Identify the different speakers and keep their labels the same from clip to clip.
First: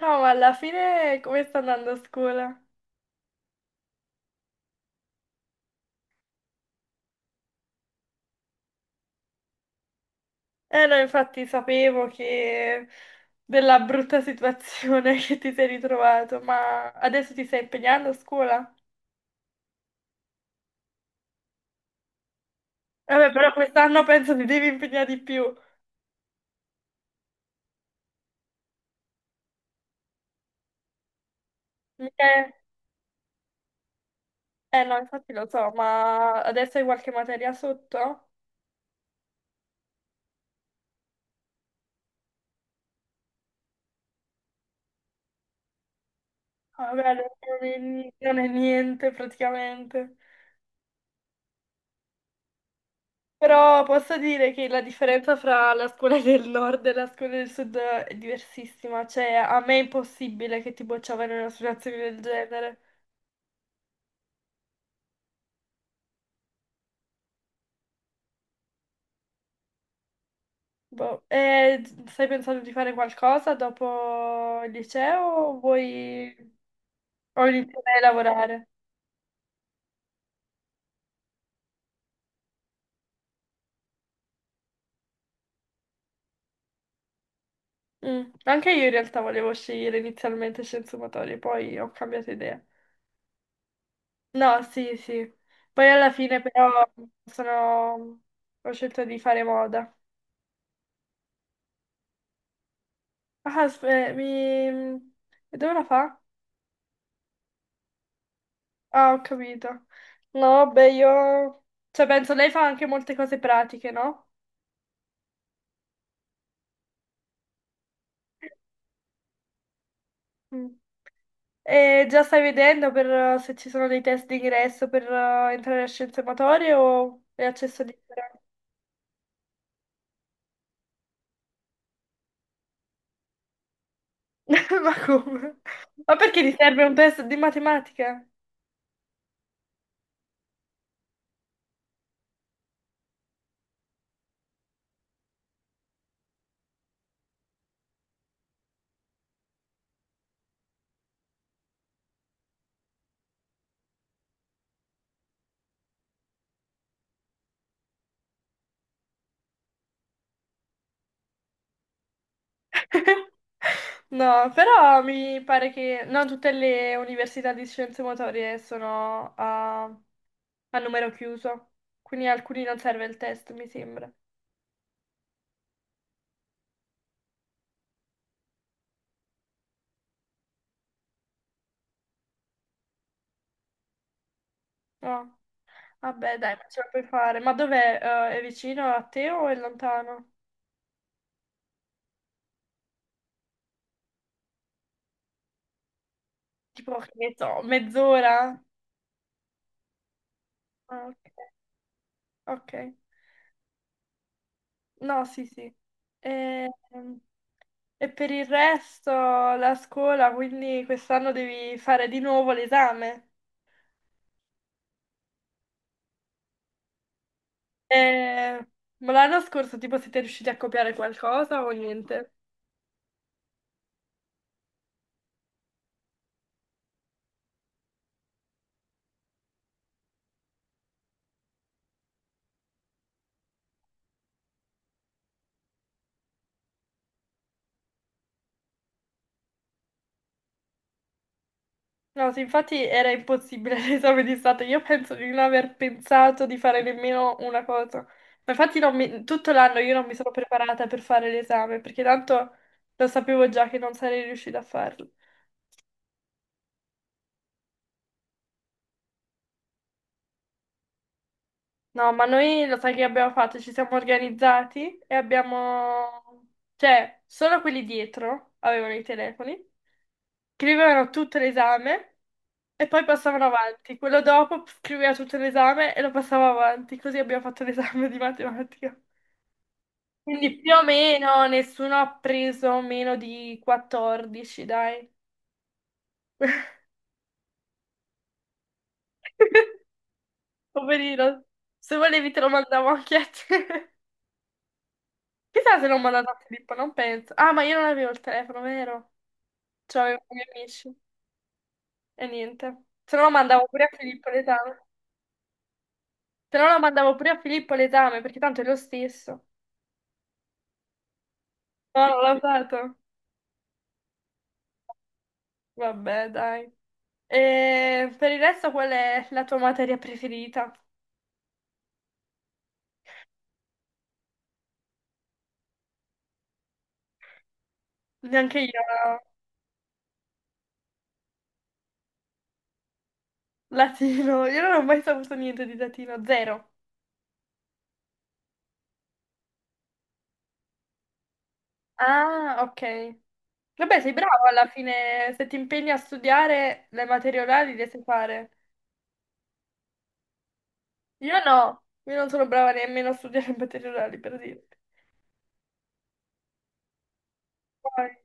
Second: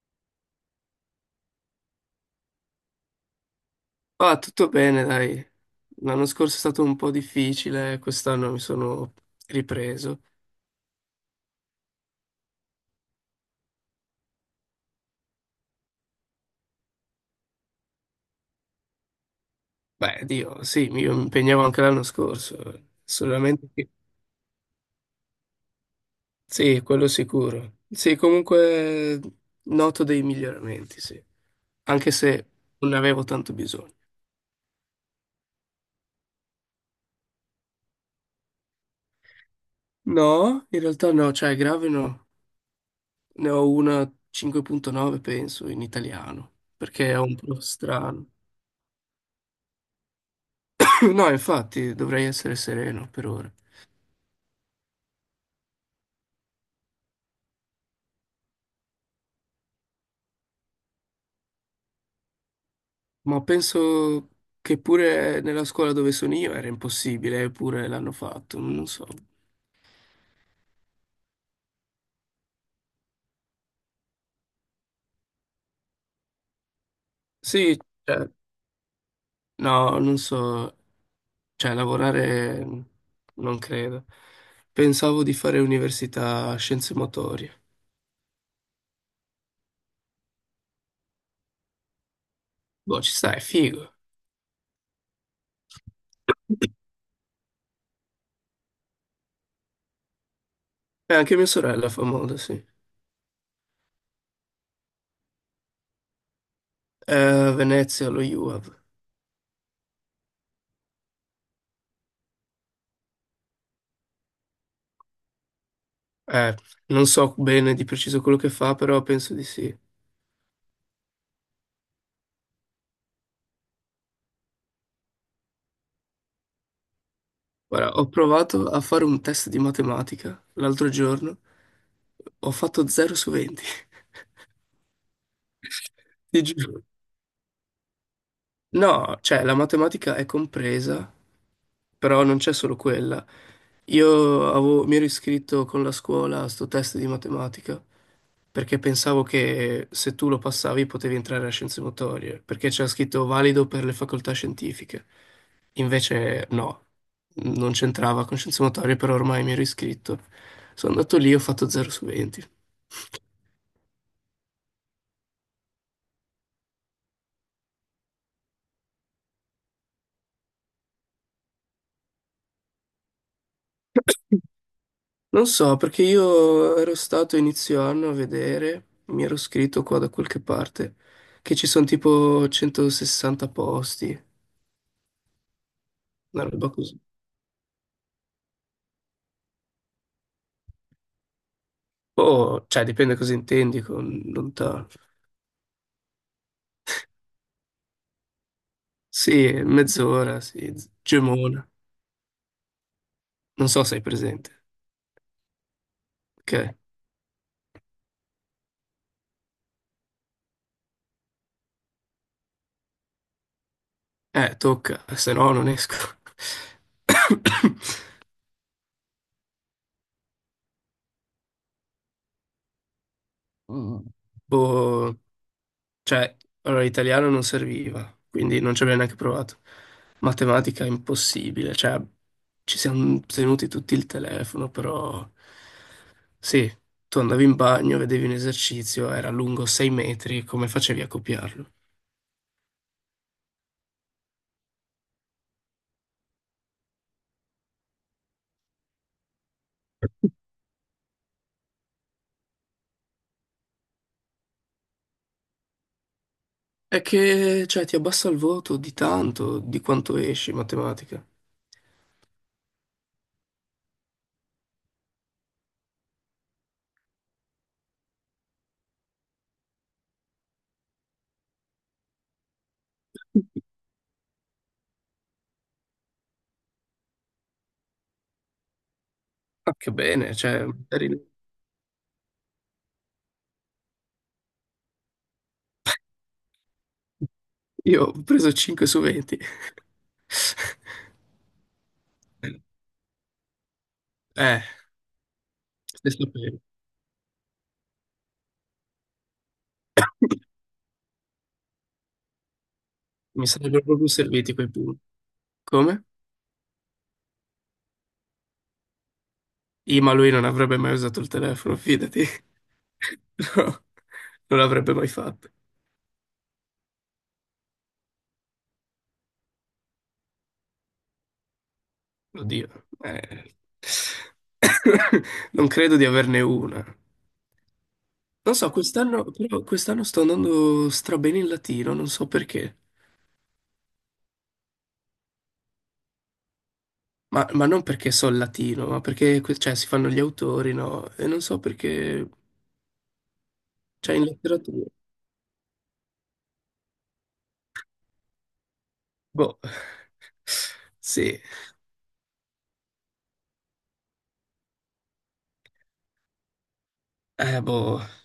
Speaker 1: No, ma alla fine come sta andando a scuola?
Speaker 2: Ah, tutto bene, dai. L'anno scorso è stato un po' difficile, quest'anno mi sono ripreso.
Speaker 1: Eh no, infatti sapevo che della brutta situazione che ti sei ritrovato, ma adesso ti stai impegnando a scuola?
Speaker 2: Beh, Dio, sì, io mi impegnavo anche l'anno scorso,
Speaker 1: Vabbè, però
Speaker 2: solamente che.
Speaker 1: quest'anno penso ti devi impegnare di più.
Speaker 2: Sì, quello sicuro. Sì, comunque noto dei miglioramenti, sì, anche
Speaker 1: Mica
Speaker 2: se
Speaker 1: è-
Speaker 2: non ne avevo tanto bisogno.
Speaker 1: Eh no, infatti lo so, ma adesso hai qualche materia sotto? Ah,
Speaker 2: No, in realtà no, cioè grave no. Ne ho una 5,9, penso, in italiano,
Speaker 1: vabbè,
Speaker 2: perché
Speaker 1: allora
Speaker 2: è un po' strano.
Speaker 1: non è niente praticamente.
Speaker 2: No, infatti, dovrei essere sereno per ora.
Speaker 1: Però posso dire che la differenza fra la scuola del nord e la scuola del sud è diversissima, cioè a me è impossibile che ti bocciavano in una situazione del genere.
Speaker 2: Ma penso che pure nella scuola dove sono io era impossibile, eppure l'hanno fatto, non so.
Speaker 1: Boh. E stai pensando di fare qualcosa dopo il liceo o vuoi o
Speaker 2: Sì,
Speaker 1: iniziare a
Speaker 2: cioè,
Speaker 1: lavorare?
Speaker 2: no, non so, cioè lavorare non credo. Pensavo di fare università scienze motorie.
Speaker 1: Mm. Anche io in realtà volevo scegliere inizialmente scienze motorie, poi ho cambiato idea.
Speaker 2: Boh, ci sta, è figo.
Speaker 1: No, sì, sì. Poi alla fine però sono... ho scelto di fare moda.
Speaker 2: E anche mia sorella fa moda, sì.
Speaker 1: Ah, s- eh, mi... E dove la fa?
Speaker 2: Venezia, lo UAV.
Speaker 1: Ah, ho capito. No, beh, io... Cioè, penso lei fa anche molte cose pratiche, no?
Speaker 2: Eh, non so bene di preciso quello che fa, però penso di sì.
Speaker 1: Mm. E già stai vedendo per, se ci sono dei test d'ingresso per entrare a scienze motorie o è accesso
Speaker 2: Guarda,
Speaker 1: di...
Speaker 2: ho provato a fare un test di matematica l'altro giorno, ho fatto 0 su 20.
Speaker 1: Ma come? Ma perché
Speaker 2: Ti
Speaker 1: ti
Speaker 2: giuro.
Speaker 1: serve un test di matematica?
Speaker 2: No, cioè la matematica è compresa, però non c'è solo quella. Mi ero iscritto con la scuola a sto test di matematica perché pensavo che se tu lo passavi potevi entrare a scienze motorie, perché c'era scritto valido per le facoltà scientifiche. Invece no, non c'entrava con scienze motorie, però ormai mi ero iscritto. Sono andato lì e ho fatto 0 su 20.
Speaker 1: No, però mi pare che non tutte le università di scienze motorie sono a numero chiuso, quindi a alcuni non serve il test, mi sembra.
Speaker 2: Non so, perché io ero stato inizio anno a vedere, mi ero scritto qua da qualche parte, che ci sono tipo 160 posti,
Speaker 1: No. Vabbè,
Speaker 2: una
Speaker 1: dai, ma
Speaker 2: roba
Speaker 1: ce la
Speaker 2: così.
Speaker 1: puoi fare. Ma dov'è? È vicino a te o è lontano?
Speaker 2: Oh, cioè dipende cosa intendi con lontano.
Speaker 1: Tipo, che ne so, mezz'ora?
Speaker 2: Sì, mezz'ora, sì,
Speaker 1: Ah, ok.
Speaker 2: Gemona.
Speaker 1: Ok.
Speaker 2: Non so se hai presente.
Speaker 1: No, sì, sì. E,
Speaker 2: Ok.
Speaker 1: e per il resto la scuola, quindi quest'anno devi fare di nuovo l'esame.
Speaker 2: Tocca, se no non esco.
Speaker 1: Eh, ma l'anno scorso, tipo, siete riusciti a copiare qualcosa o niente?
Speaker 2: Mm. Boh. Cioè, allora italiano non serviva, quindi non ci abbiamo neanche provato. Matematica impossibile, cioè ci siamo tenuti tutti il telefono, però sì, tu andavi in bagno, vedevi un esercizio, era lungo 6 metri, come facevi a copiarlo?
Speaker 1: No, sì, infatti era impossibile l'esame di Stato. Io penso di non aver pensato di fare nemmeno una cosa. Ma infatti non mi- tutto l'anno io non mi sono preparata per fare l'esame, perché tanto lo sapevo già che non sarei riuscita a farlo.
Speaker 2: È che, cioè, ti abbassa il voto di tanto, di quanto esci in matematica.
Speaker 1: No, ma noi lo sai che abbiamo fatto? Ci siamo organizzati e abbiamo... Cioè, solo quelli dietro avevano i telefoni. Scrivevano tutto l'esame e poi passavano avanti. Quello dopo scriveva tutto l'esame e lo passava avanti. Così abbiamo fatto l'esame di matematica.
Speaker 2: Ma che bene,
Speaker 1: Quindi
Speaker 2: cioè,
Speaker 1: più o
Speaker 2: magari-
Speaker 1: meno nessuno ha preso meno di 14, dai.
Speaker 2: io ho preso 5 su 20.
Speaker 1: Poverino. Se volevi te lo mandavo anche a te.
Speaker 2: Eh,
Speaker 1: Chissà se l'ho
Speaker 2: se
Speaker 1: mandato a
Speaker 2: sapevo.
Speaker 1: Filippo, non penso. Ah, ma io non avevo il telefono, vero? Cioè, avevo i miei amici. E niente. Se no lo
Speaker 2: Mi
Speaker 1: mandavo
Speaker 2: sarebbero
Speaker 1: pure a
Speaker 2: proprio
Speaker 1: Filippo
Speaker 2: serviti quei
Speaker 1: l'esame.
Speaker 2: punti. Come?
Speaker 1: Se no lo mandavo pure a Filippo l'esame, perché tanto è lo stesso.
Speaker 2: Ma lui non avrebbe mai usato il telefono,
Speaker 1: No,
Speaker 2: fidati.
Speaker 1: l'ho dato.
Speaker 2: No, non l'avrebbe mai fatto.
Speaker 1: Vabbè, dai. E per il resto, qual è la tua materia preferita?
Speaker 2: Oddio. eh. Non credo di averne una. Non
Speaker 1: Neanche
Speaker 2: so,
Speaker 1: io,
Speaker 2: quest'anno, però quest'anno sto andando strabene in latino, non so perché.
Speaker 1: latino. Io non ho mai saputo niente di latino, zero.
Speaker 2: Ma non perché so il latino, ma perché cioè, si fanno gli autori, no? E non so perché.
Speaker 1: Ah, ok. Vabbè, sei
Speaker 2: Cioè, in
Speaker 1: bravo alla
Speaker 2: letteratura.
Speaker 1: fine, se ti impegni a studiare le materie orali le sai fare.
Speaker 2: Boh.
Speaker 1: Io
Speaker 2: Sì.
Speaker 1: no, io non sono brava nemmeno a studiare le materie orali, per dire.
Speaker 2: Boh.
Speaker 1: Poi,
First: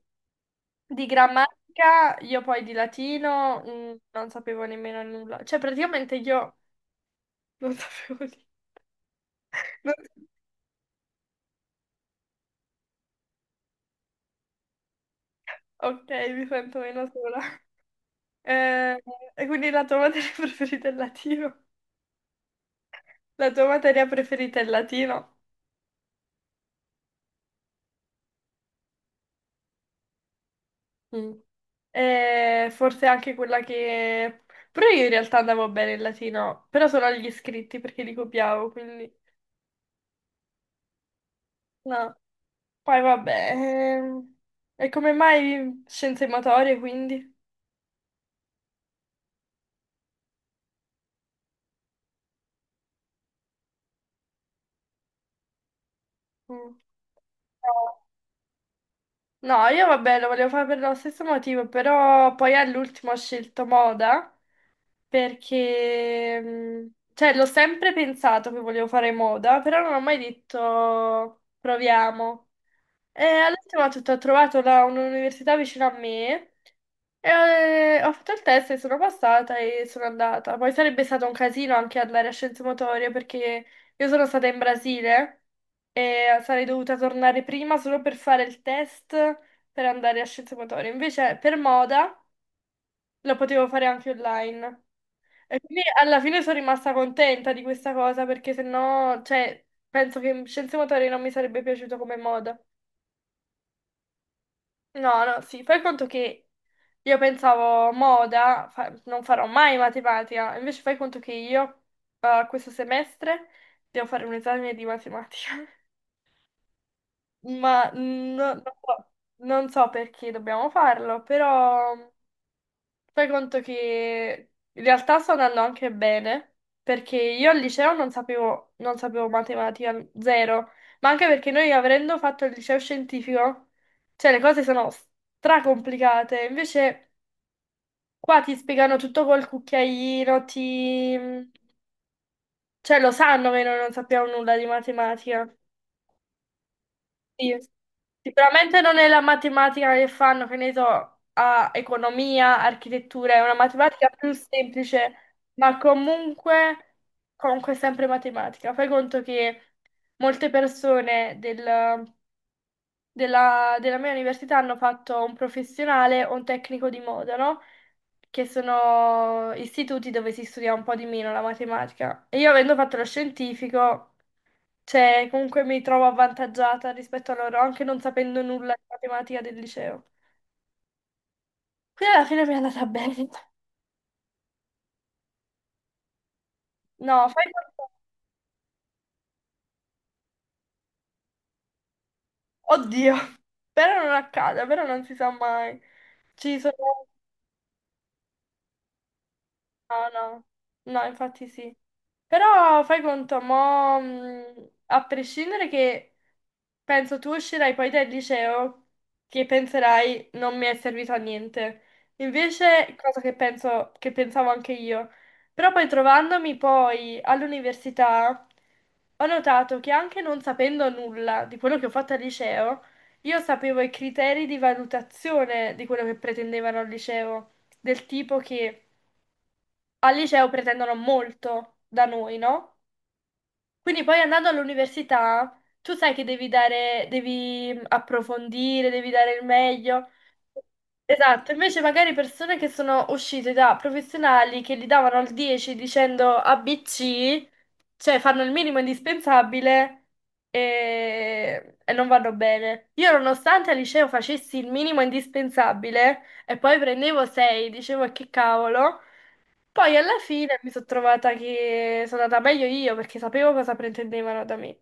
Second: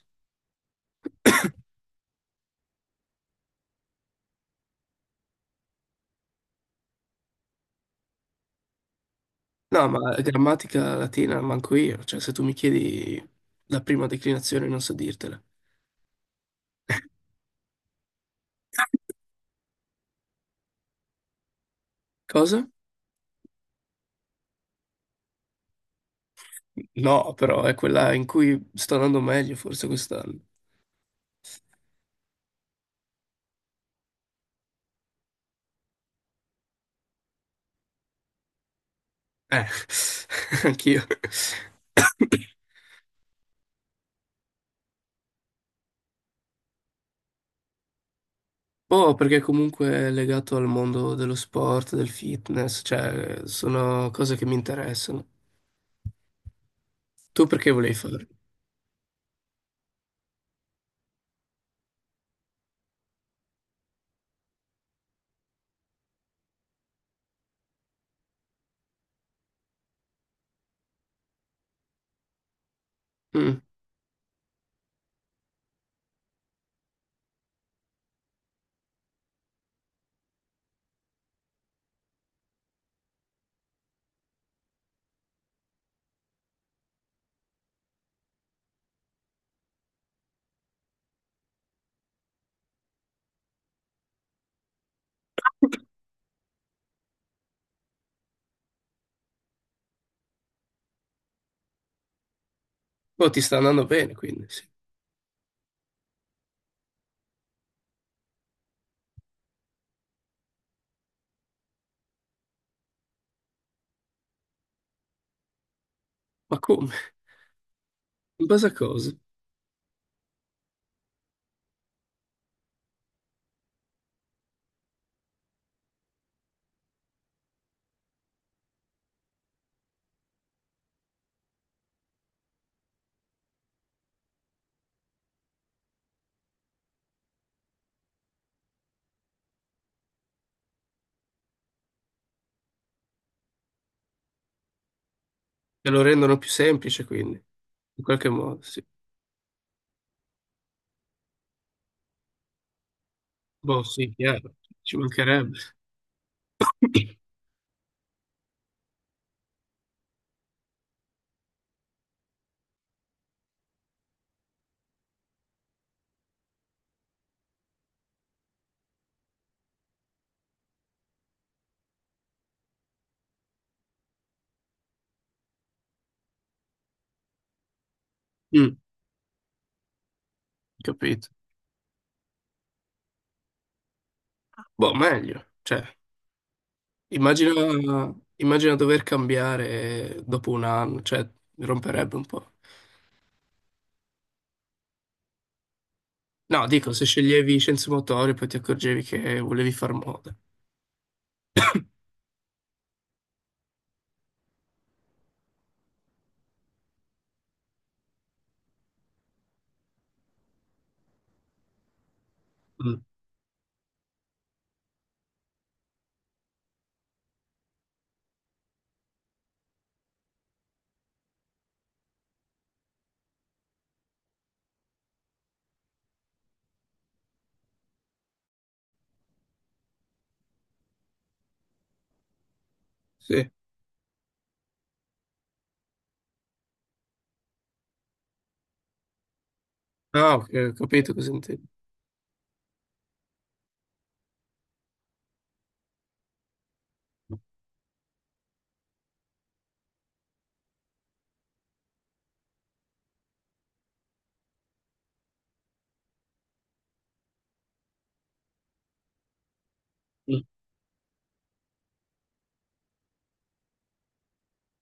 Speaker 1: di grammatica, io poi di latino, non sapevo nemmeno nulla. Cioè, praticamente io non sapevo
Speaker 2: No,
Speaker 1: niente.
Speaker 2: ma grammatica latina manco io, cioè se tu mi chiedi la prima declinazione non so dirtela.
Speaker 1: Ok, mi sento meno sola. Eh, e quindi la tua materia preferita è il latino?
Speaker 2: Cosa?
Speaker 1: La tua materia preferita è il latino?
Speaker 2: No, però è quella in cui sto andando meglio forse quest'anno.
Speaker 1: Mm. E forse anche quella che... Però io in realtà andavo bene il latino, però solo agli iscritti perché li copiavo, quindi...
Speaker 2: Eh, anch'io.
Speaker 1: No. Poi vabbè... e come mai scienze motorie, quindi?
Speaker 2: Oh, perché comunque è legato al mondo dello sport, del fitness, cioè sono cose che mi interessano.
Speaker 1: Mm.
Speaker 2: Tu perché
Speaker 1: No.
Speaker 2: volevi farlo?
Speaker 1: No, io vabbè, lo volevo fare per lo stesso motivo, però poi all'ultimo ho scelto moda perché, cioè, l'ho sempre pensato che volevo fare moda, però non ho mai detto proviamo. E
Speaker 2: Mm.
Speaker 1: all'ultimo ho trovato un'università vicino a me e ho fatto il test e sono passata e sono andata. Poi sarebbe stato un casino anche andare a Scienze Motorie perché io sono stata in Brasile e sarei dovuta tornare prima solo per fare il test per andare a Scienze Motorie. Invece per moda lo potevo fare anche online. E quindi alla fine sono rimasta contenta di questa cosa perché sennò, cioè, penso che Scienze Motorie non mi sarebbe piaciuto come moda.
Speaker 2: Oh, ti sta andando bene, quindi sì.
Speaker 1: No, no, sì, fai conto che io pensavo moda, non farò mai matematica, invece fai conto che io questo semestre devo fare un esame di matematica,
Speaker 2: Ma come? In
Speaker 1: non
Speaker 2: base a
Speaker 1: so,
Speaker 2: cosa?
Speaker 1: non so perché dobbiamo farlo, però fai conto che in realtà sto andando anche bene, perché io al liceo non sapevo, non sapevo matematica zero, ma anche perché noi avendo fatto il liceo scientifico, cioè le cose sono stracomplicate, invece... Qua ti spiegano tutto col cucchiaino, ti... cioè lo sanno che noi non sappiamo nulla di matematica.
Speaker 2: Te lo rendono più semplice, quindi,
Speaker 1: Sì.
Speaker 2: in qualche modo,
Speaker 1: Sicuramente
Speaker 2: sì.
Speaker 1: non è la matematica che fanno, che ne so, a economia, architettura, è una
Speaker 2: Boh,
Speaker 1: matematica
Speaker 2: sì,
Speaker 1: più
Speaker 2: chiaro, ci
Speaker 1: semplice,
Speaker 2: mancherebbe.
Speaker 1: ma comunque, comunque è sempre matematica. Fai conto che molte persone del- della, della mia università hanno fatto un professionale o un tecnico di moda, no? Che sono istituti dove si studia un po' di meno la matematica. E io avendo fatto lo scientifico, cioè, comunque mi trovo avvantaggiata rispetto a loro, anche non sapendo nulla
Speaker 2: Mm,
Speaker 1: di matematica del liceo.
Speaker 2: capito.
Speaker 1: Quindi alla fine mi è andata bene.
Speaker 2: Boh, meglio. Cioè,
Speaker 1: No, fai conto.
Speaker 2: immagina, immagina dover cambiare dopo un anno, cioè, romperebbe un po'.
Speaker 1: Oddio, però non accada, però non si sa mai. Ci
Speaker 2: No, dico, se
Speaker 1: sono...
Speaker 2: sceglievi scienze motorie poi ti accorgevi che volevi far
Speaker 1: No,
Speaker 2: moda.
Speaker 1: no, no, infatti sì. Però fai conto, a prescindere che penso tu uscirai poi dal liceo che penserai non mi è servito a niente. Invece,
Speaker 2: Mm,
Speaker 1: cosa che penso, che pensavo anche io. Però poi trovandomi poi all'università, ho notato che anche non sapendo nulla di quello che ho fatto al liceo, io sapevo i criteri di valutazione di quello che pretendevano al liceo, del tipo che al liceo pretendono molto da noi, no?
Speaker 2: sì.
Speaker 1: Quindi poi andando all'università, tu sai che devi dare, devi approfondire, devi dare il meglio.
Speaker 2: Ah, ok, ho capito cosa
Speaker 1: Esatto,
Speaker 2: intendi.
Speaker 1: invece magari persone che sono uscite da professionali che gli davano il 10 dicendo ABC, cioè fanno il minimo indispensabile e non vanno bene. Io nonostante al liceo facessi il minimo indispensabile e poi prendevo 6, dicevo "E che cavolo. Poi alla fine mi sono trovata che sono andata meglio io perché sapevo cosa pretendevano da me.